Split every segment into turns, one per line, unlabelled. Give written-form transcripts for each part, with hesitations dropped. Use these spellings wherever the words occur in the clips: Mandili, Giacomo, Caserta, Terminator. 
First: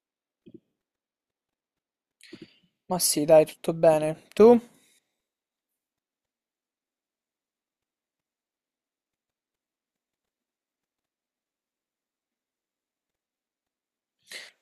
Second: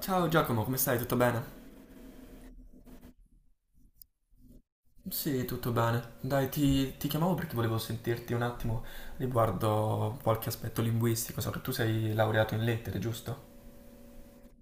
Ciao Giacomo, come stai? Tutto bene?
Ma sì, dai, tutto bene. Tu?
Sì, tutto bene. Dai, ti chiamavo perché volevo sentirti un attimo riguardo qualche aspetto linguistico, so che tu sei laureato in lettere, giusto?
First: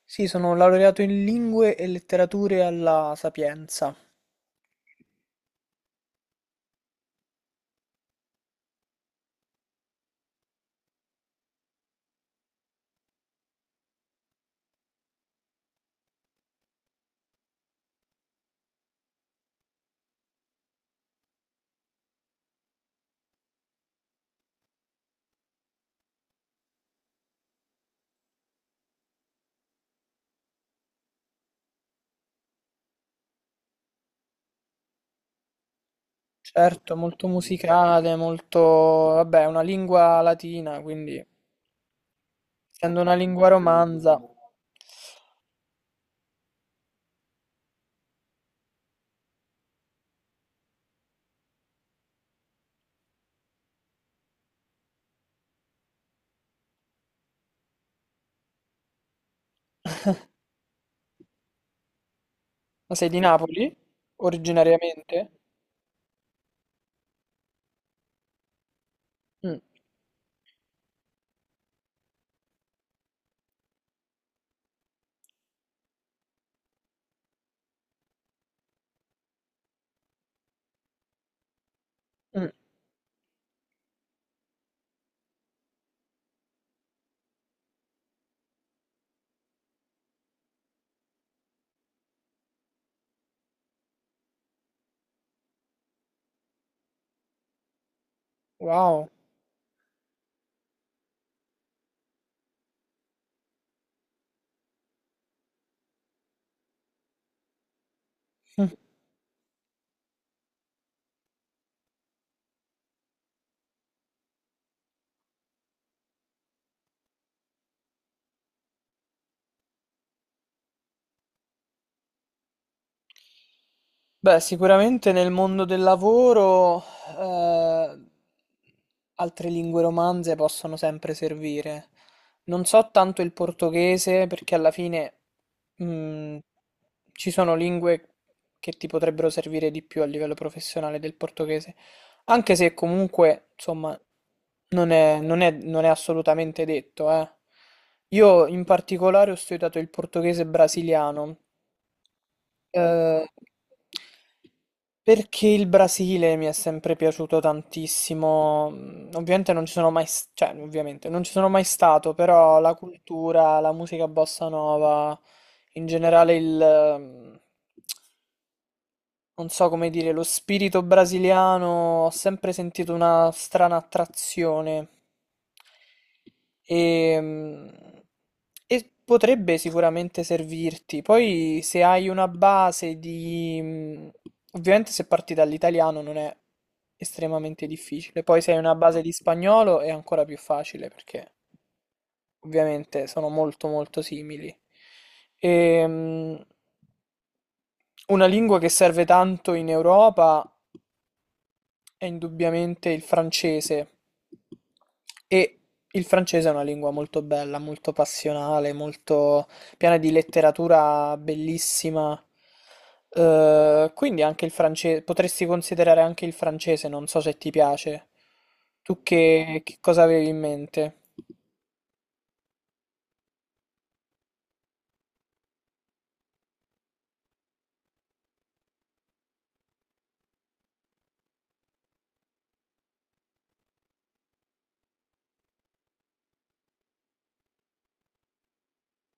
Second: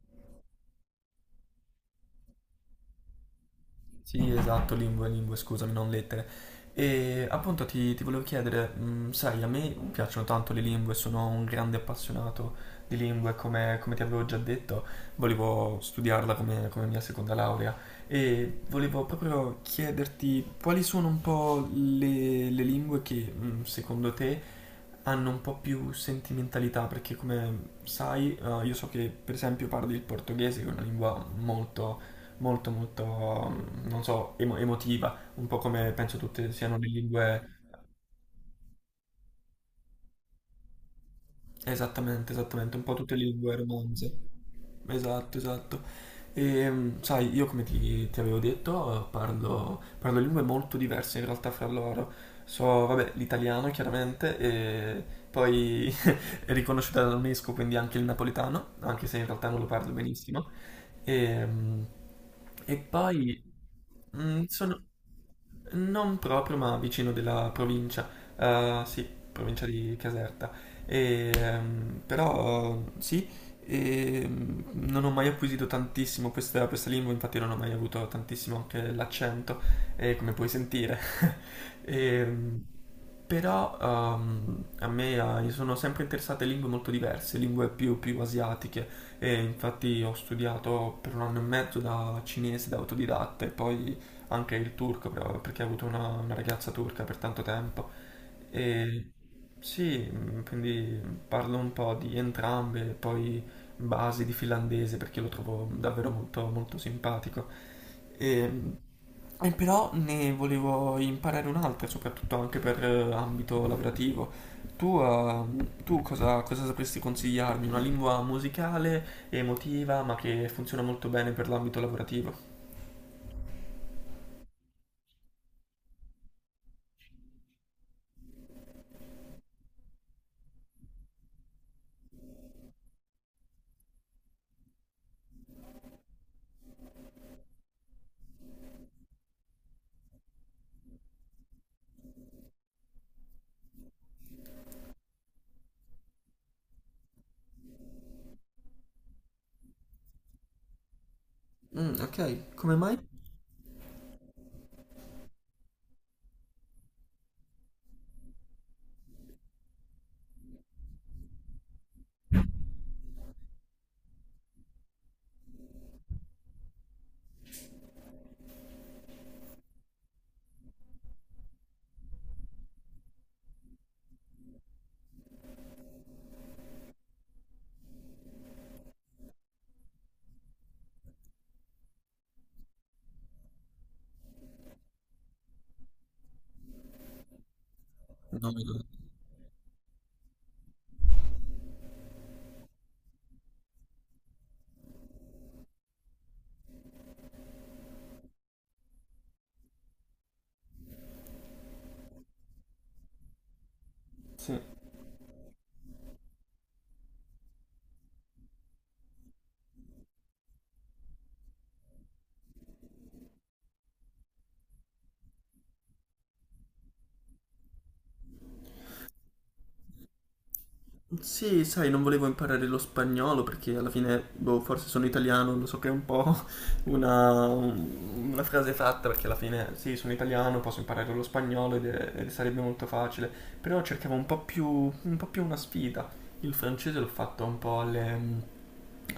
Sì, sono laureato in lingue e letterature alla Sapienza.
Sì, esatto, lingue, scusami, non lettere. E appunto ti volevo chiedere, sai, a me piacciono tanto le lingue, sono un grande appassionato di lingue, come ti avevo già detto, volevo studiarla come mia seconda laurea e volevo proprio chiederti quali sono un po' le lingue che secondo te hanno un po' più sentimentalità, perché come sai, io so che per esempio parli il portoghese, che è una lingua molto molto molto, non so, emotiva, un po' come penso tutte siano le
Certo, molto
lingue,
musicale, molto, vabbè, una lingua latina, quindi
esattamente, esattamente, un po'
essendo una
tutte le
lingua
lingue romanze.
romanza.
Esatto, esatto. E, sai, io come ti avevo detto, parlo lingue molto diverse in realtà fra loro. So, vabbè, l'italiano chiaramente, e poi è riconosciuta dall'UNESCO, quindi anche il napoletano, anche se in realtà non lo parlo benissimo. E, mh, e
Ma sei di
poi
Napoli?
sono
Originariamente?
non proprio, ma vicino della provincia, eh, sì,
Mm,
provincia di Caserta. E, però sì, e non ho mai acquisito tantissimo questa lingua, infatti non ho mai avuto tantissimo anche l'accento, come puoi sentire. E,
mm.
però a me mi sono sempre interessate lingue molto diverse, più asiatiche e infatti ho studiato per 1 anno e mezzo da cinese, da autodidatta e poi anche il turco però, perché ho avuto una ragazza turca per tanto tempo e
Wow.
sì, quindi parlo un po' di entrambe, poi basi di finlandese perché lo trovo davvero molto simpatico. E, e però ne volevo imparare un'altra, soprattutto anche per ambito lavorativo. Tu, tu cosa sapresti consigliarmi? Una lingua musicale, emotiva, ma che funziona molto bene per l'ambito lavorativo.
Beh, sicuramente nel mondo del lavoro eh, altre lingue romanze possono sempre servire. Non so tanto il portoghese perché alla fine mh, ci sono lingue che ti potrebbero servire di più a livello professionale del portoghese, anche se comunque, insomma, non è assolutamente detto, eh. Io in particolare ho studiato il portoghese brasiliano
Mm, ok, come mai?
eh, perché il Brasile mi è sempre piaciuto tantissimo. Ovviamente non ci sono mai, s- Cioè, ovviamente non ci sono mai stato, però la cultura, la musica bossa nova, in generale mhmm, non so come dire, lo spirito brasiliano, ho sempre sentito una strana attrazione. E, mm, e potrebbe sicuramente servirti. Poi se hai una base di... mm, Ovviamente se parti dall'italiano non è estremamente difficile. Poi
No,
se hai una
no.
base di spagnolo è ancora più facile perché ovviamente sono molto molto simili. E, mm, una lingua che serve tanto in Europa è indubbiamente il francese,
Sì.
e il francese è una lingua molto bella, molto passionale, molto piena di letteratura bellissima. Quindi anche il francese, potresti considerare anche il francese, non so se ti piace. Tu che cosa avevi in mente?
Sì, sai, non volevo imparare lo spagnolo perché alla fine, boh, forse sono italiano, lo so che è un po' una frase fatta perché alla fine, sì, sono italiano, posso imparare lo spagnolo ed, ed sarebbe molto facile, però cercavo un po' più una sfida. Il francese l'ho fatto un po' alle,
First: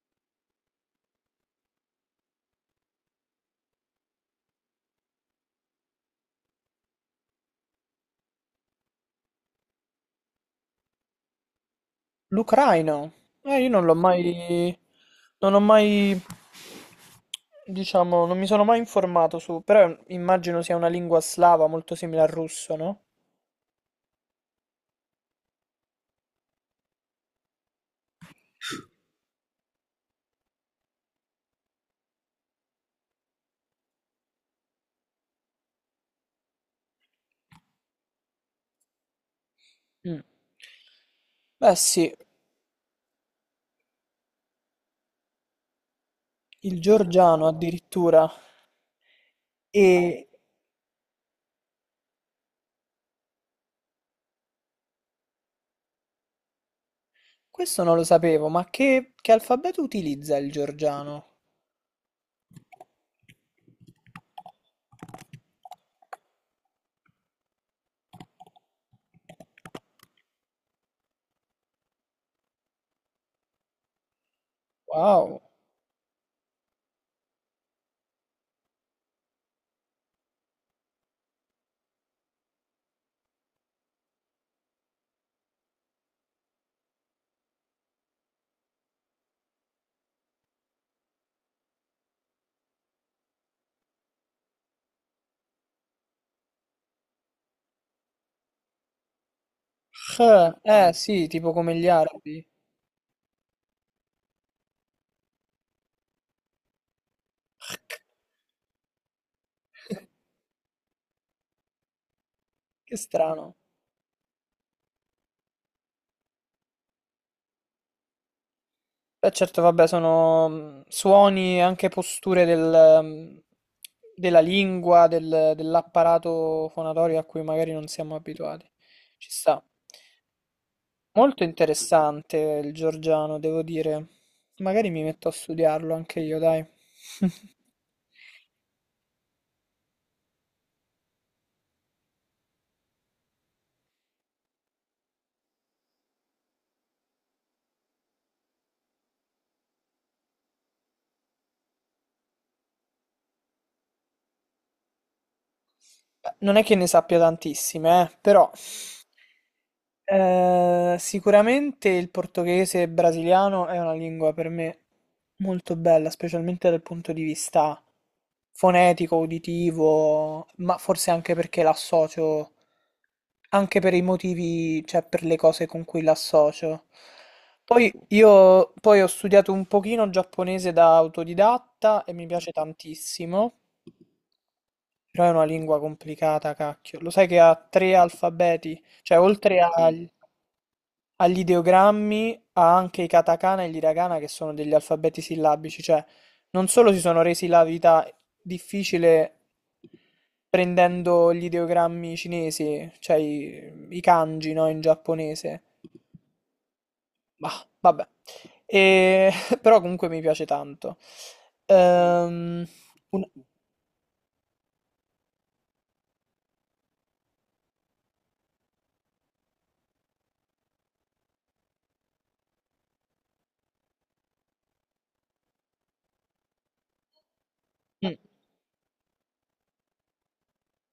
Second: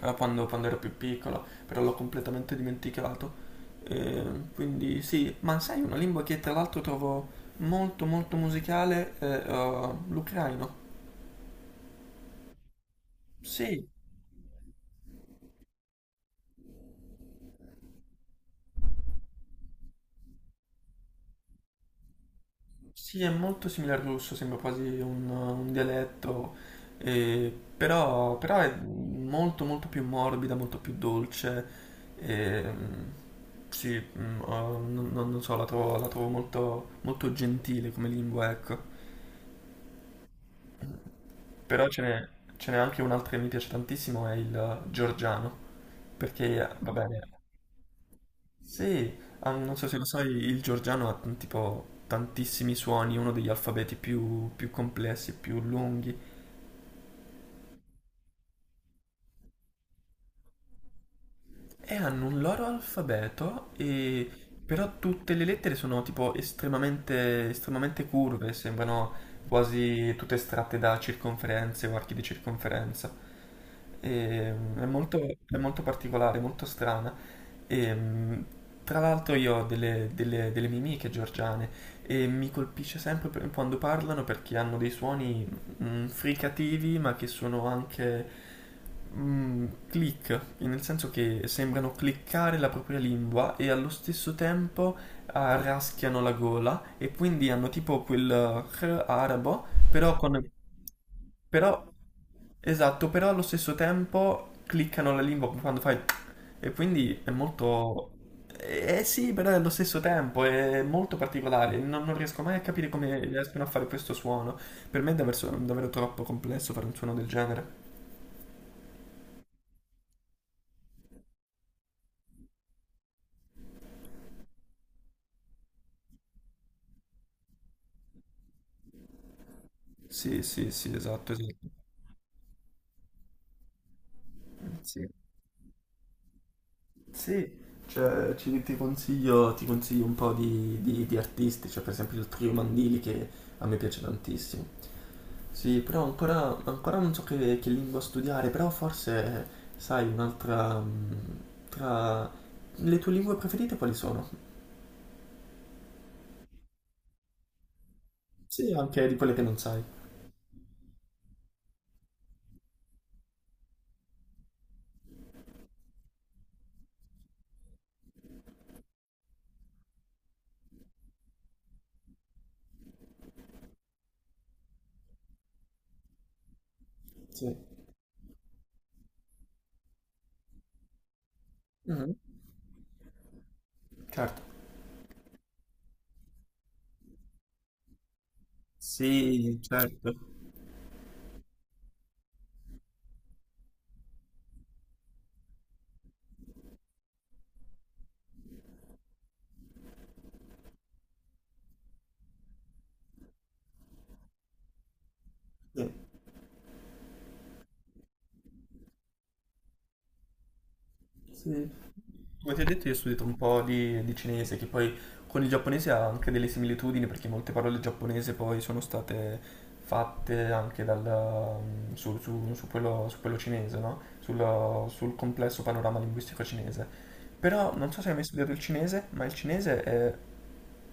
a quando ero più piccolo, però l'ho completamente dimenticato. Eh, quindi sì, ma sai, una lingua che tra l'altro trovo molto molto musicale è l'ucraino.
L'Ucraina? Io non
Sì.
l'ho mai. Non ho mai. Diciamo, non mi sono mai informato su. Però immagino sia una lingua slava molto simile al russo, no?
Sì, è molto simile al russo, sembra quasi un dialetto, però è molto molto più morbida, molto più dolce. ehm, sì, non so, la trovo molto, molto gentile come lingua, ecco.
Mm. Beh
Però
sì,
ce n'è anche un'altra che mi piace tantissimo, è il georgiano, perché,
il
va bene,
georgiano addirittura.
sì, ah, non so se lo
E
sai, il georgiano ha tipo tantissimi suoni, uno degli alfabeti più complessi e più lunghi.
questo non lo sapevo, ma che alfabeto utilizza il georgiano?
E hanno un loro alfabeto, e però tutte le lettere sono tipo estremamente curve, sembrano quasi tutte estratte da circonferenze o archi di circonferenza. E,
Wow.
è molto particolare, molto strana. E, tra l'altro io ho delle mie amiche georgiane e mi colpisce sempre quando parlano perché hanno dei suoni fricativi ma che sono anche click, nel senso che sembrano cliccare la propria lingua e allo stesso tempo ah, raschiano la gola e quindi hanno tipo quel r arabo però
H.
con...
Eh sì, tipo come
Però,
gli arabi.
esatto, però allo stesso tempo cliccano la lingua quando fai... E quindi è molto... eh sì, però è allo stesso tempo è molto particolare. Non, non riesco mai a capire
Che
come
strano.
riescono a fare questo suono. Per me è davvero, davvero troppo complesso fare un suono del genere.
Beh, certo, vabbè, sono suoni e anche posture della lingua, dell'apparato fonatorio a cui magari non siamo abituati. Ci sta.
Sì, sì, sì, esatto,
Molto
esatto.
interessante il georgiano, devo dire. Magari mi
Sì.
metto a studiarlo anche io, dai.
Sì, cioè, ti consiglio un po' di artisti, cioè per esempio il trio Mandili che a me piace tantissimo. Sì, però ancora, ancora non so che lingua studiare, però forse, sai, un'altra... tra le tue lingue preferite quali sono?
Beh, non è che ne sappia tantissime, però
Sì, anche di quelle che non sai.
Sicuramente il portoghese brasiliano è una lingua per me molto bella, specialmente dal punto di vista fonetico, uditivo, ma forse anche perché l'associo, anche per i motivi, cioè per le cose con cui l'associo.
Sì.
Poi io poi ho studiato un pochino giapponese da autodidatta e
Mhm.
mi piace tantissimo,
Certo.
però è una lingua complicata, cacchio. Lo sai che ha tre alfabeti, cioè
Sì,
oltre agli...
certo.
Agli ideogrammi, a anche i katakana e gli hiragana, che sono degli alfabeti sillabici, cioè non solo si sono resi la vita difficile prendendo gli ideogrammi cinesi, cioè i kanji, no, in giapponese.
Sì.
Bah, vabbè. E- Però comunque mi piace tanto.
Sì. Come ti ho
Ehm,
detto, io ho studiato
un-
un po' di cinese, che poi con il giapponese ha anche delle similitudini, perché molte parole giapponese poi sono state fatte anche dal, su quello cinese, no? Sul complesso panorama linguistico cinese. Però non so se hai
Mm.
mai studiato il cinese, ma il cinese è,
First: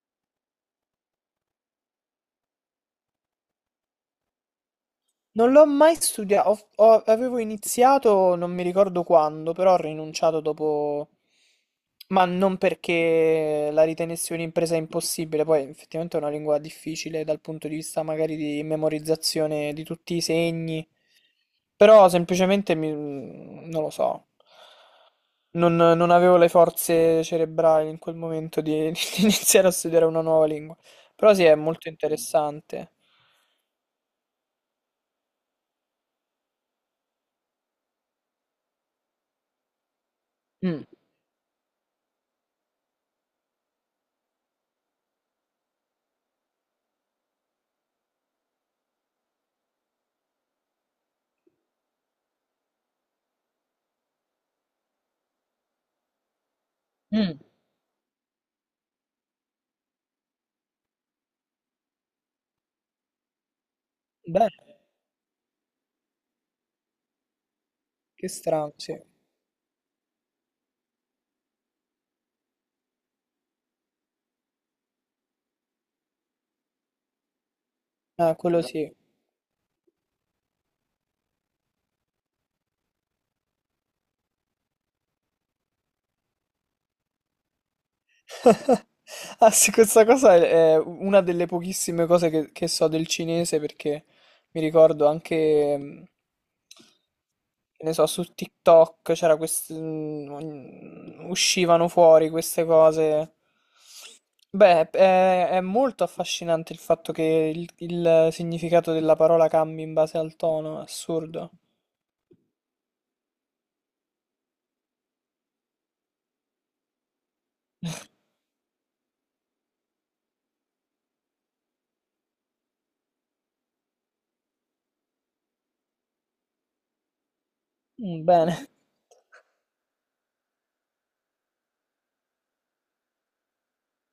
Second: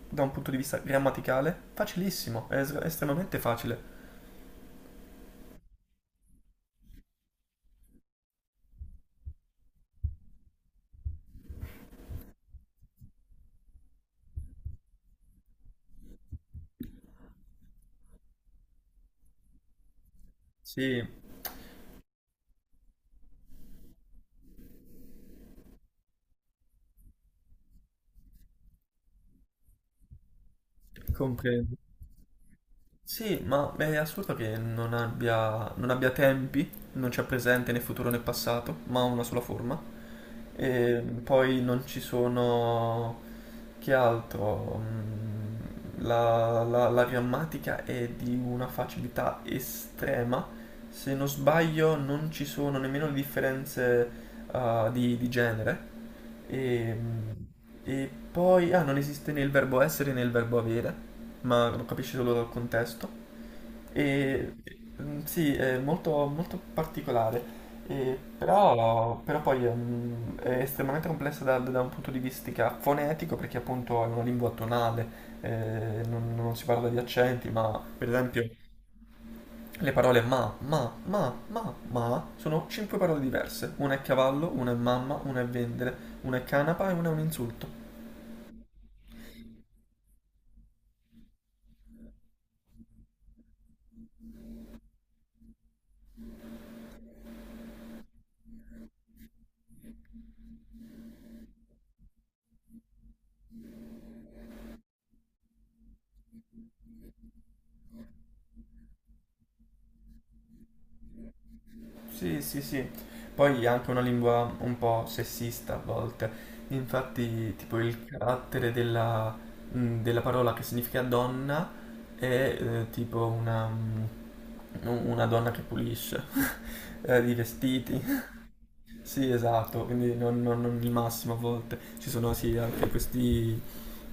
da un punto di vista grammaticale, facilissimo, estremamente facile.
Non l'ho mai studiato, avevo iniziato, non mi ricordo quando, però ho rinunciato dopo, ma non perché la ritenessi un'impresa impossibile. Poi effettivamente è una lingua difficile dal punto di vista magari di memorizzazione di tutti i segni,
Sì,
però semplicemente non lo so, non avevo le forze cerebrali in quel momento di, di iniziare a studiare una nuova lingua, però sì, è
comprendo.
molto interessante.
Sì, ma è assurdo che non abbia tempi, non c'è presente né futuro né passato, ma ha una sola forma.
Mm.
E poi non ci sono... che altro? La grammatica è di una facilità estrema. Se non sbaglio, non ci sono nemmeno le differenze, ah, di genere. E,
Mm.
e poi, ah, non esiste né il verbo essere né il verbo avere, ma lo capisci solo dal contesto. E,
Bene.
sì, è molto, molto particolare, e
Che strano, sì.
però poi è estremamente complessa da un punto di vista fonetico perché appunto è una lingua tonale, non si parla di accenti, ma per
Ah,
esempio
quello sì.
le parole ma sono 5 parole diverse, una è cavallo, una è mamma, una è vendere, una è canapa e una è un insulto.
Ah sì, questa cosa è una delle pochissime cose che so del cinese, perché mi ricordo anche, che ne so, su TikTok c'era uscivano fuori queste cose. Beh, è molto affascinante il fatto che il significato della parola cambi in base al tono, è assurdo.
Sì, sì, sì. Poi è anche una lingua un po' sessista a volte. Infatti, tipo il carattere della, della parola che significa donna è tipo una donna che pulisce i
Mm,
vestiti.
bene.
Sì, esatto, quindi non il massimo a volte. Ci sono sì anche questi,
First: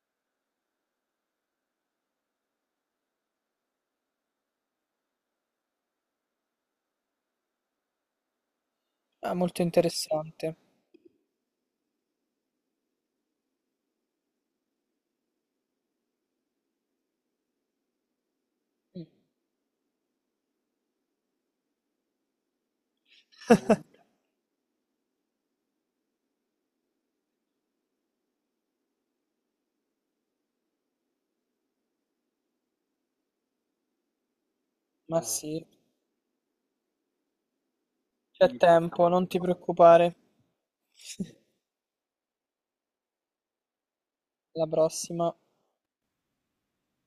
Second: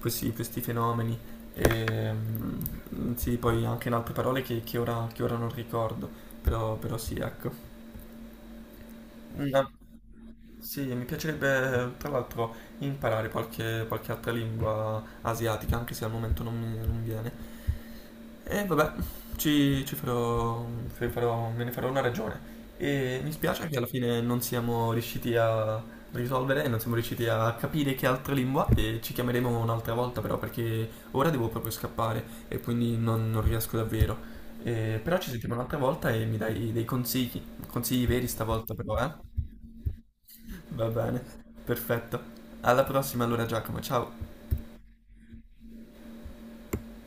questi fenomeni. E, sì, poi anche in altre parole che ora non ricordo, però sì, ecco.
Ah, molto
Una...
interessante.
Sì, mi piacerebbe tra l'altro imparare qualche, qualche altra lingua asiatica, anche se al momento non viene. E vabbè,
Mm,
ci, ci farò, fe- farò- me ne farò una ragione. E mi spiace che alla fine non siamo riusciti a risolvere, non siamo riusciti a capire che altra lingua e ci chiameremo un'altra volta però perché ora devo proprio scappare e quindi non riesco davvero. Però
ma
ci sentiamo
sì.
un'altra volta e mi dai dei consigli, consigli veri
C'è
stavolta però,
tempo, non
eh?
ti preoccupare.
Va bene, perfetto. Alla prossima allora Giacomo, ciao.
La prossima.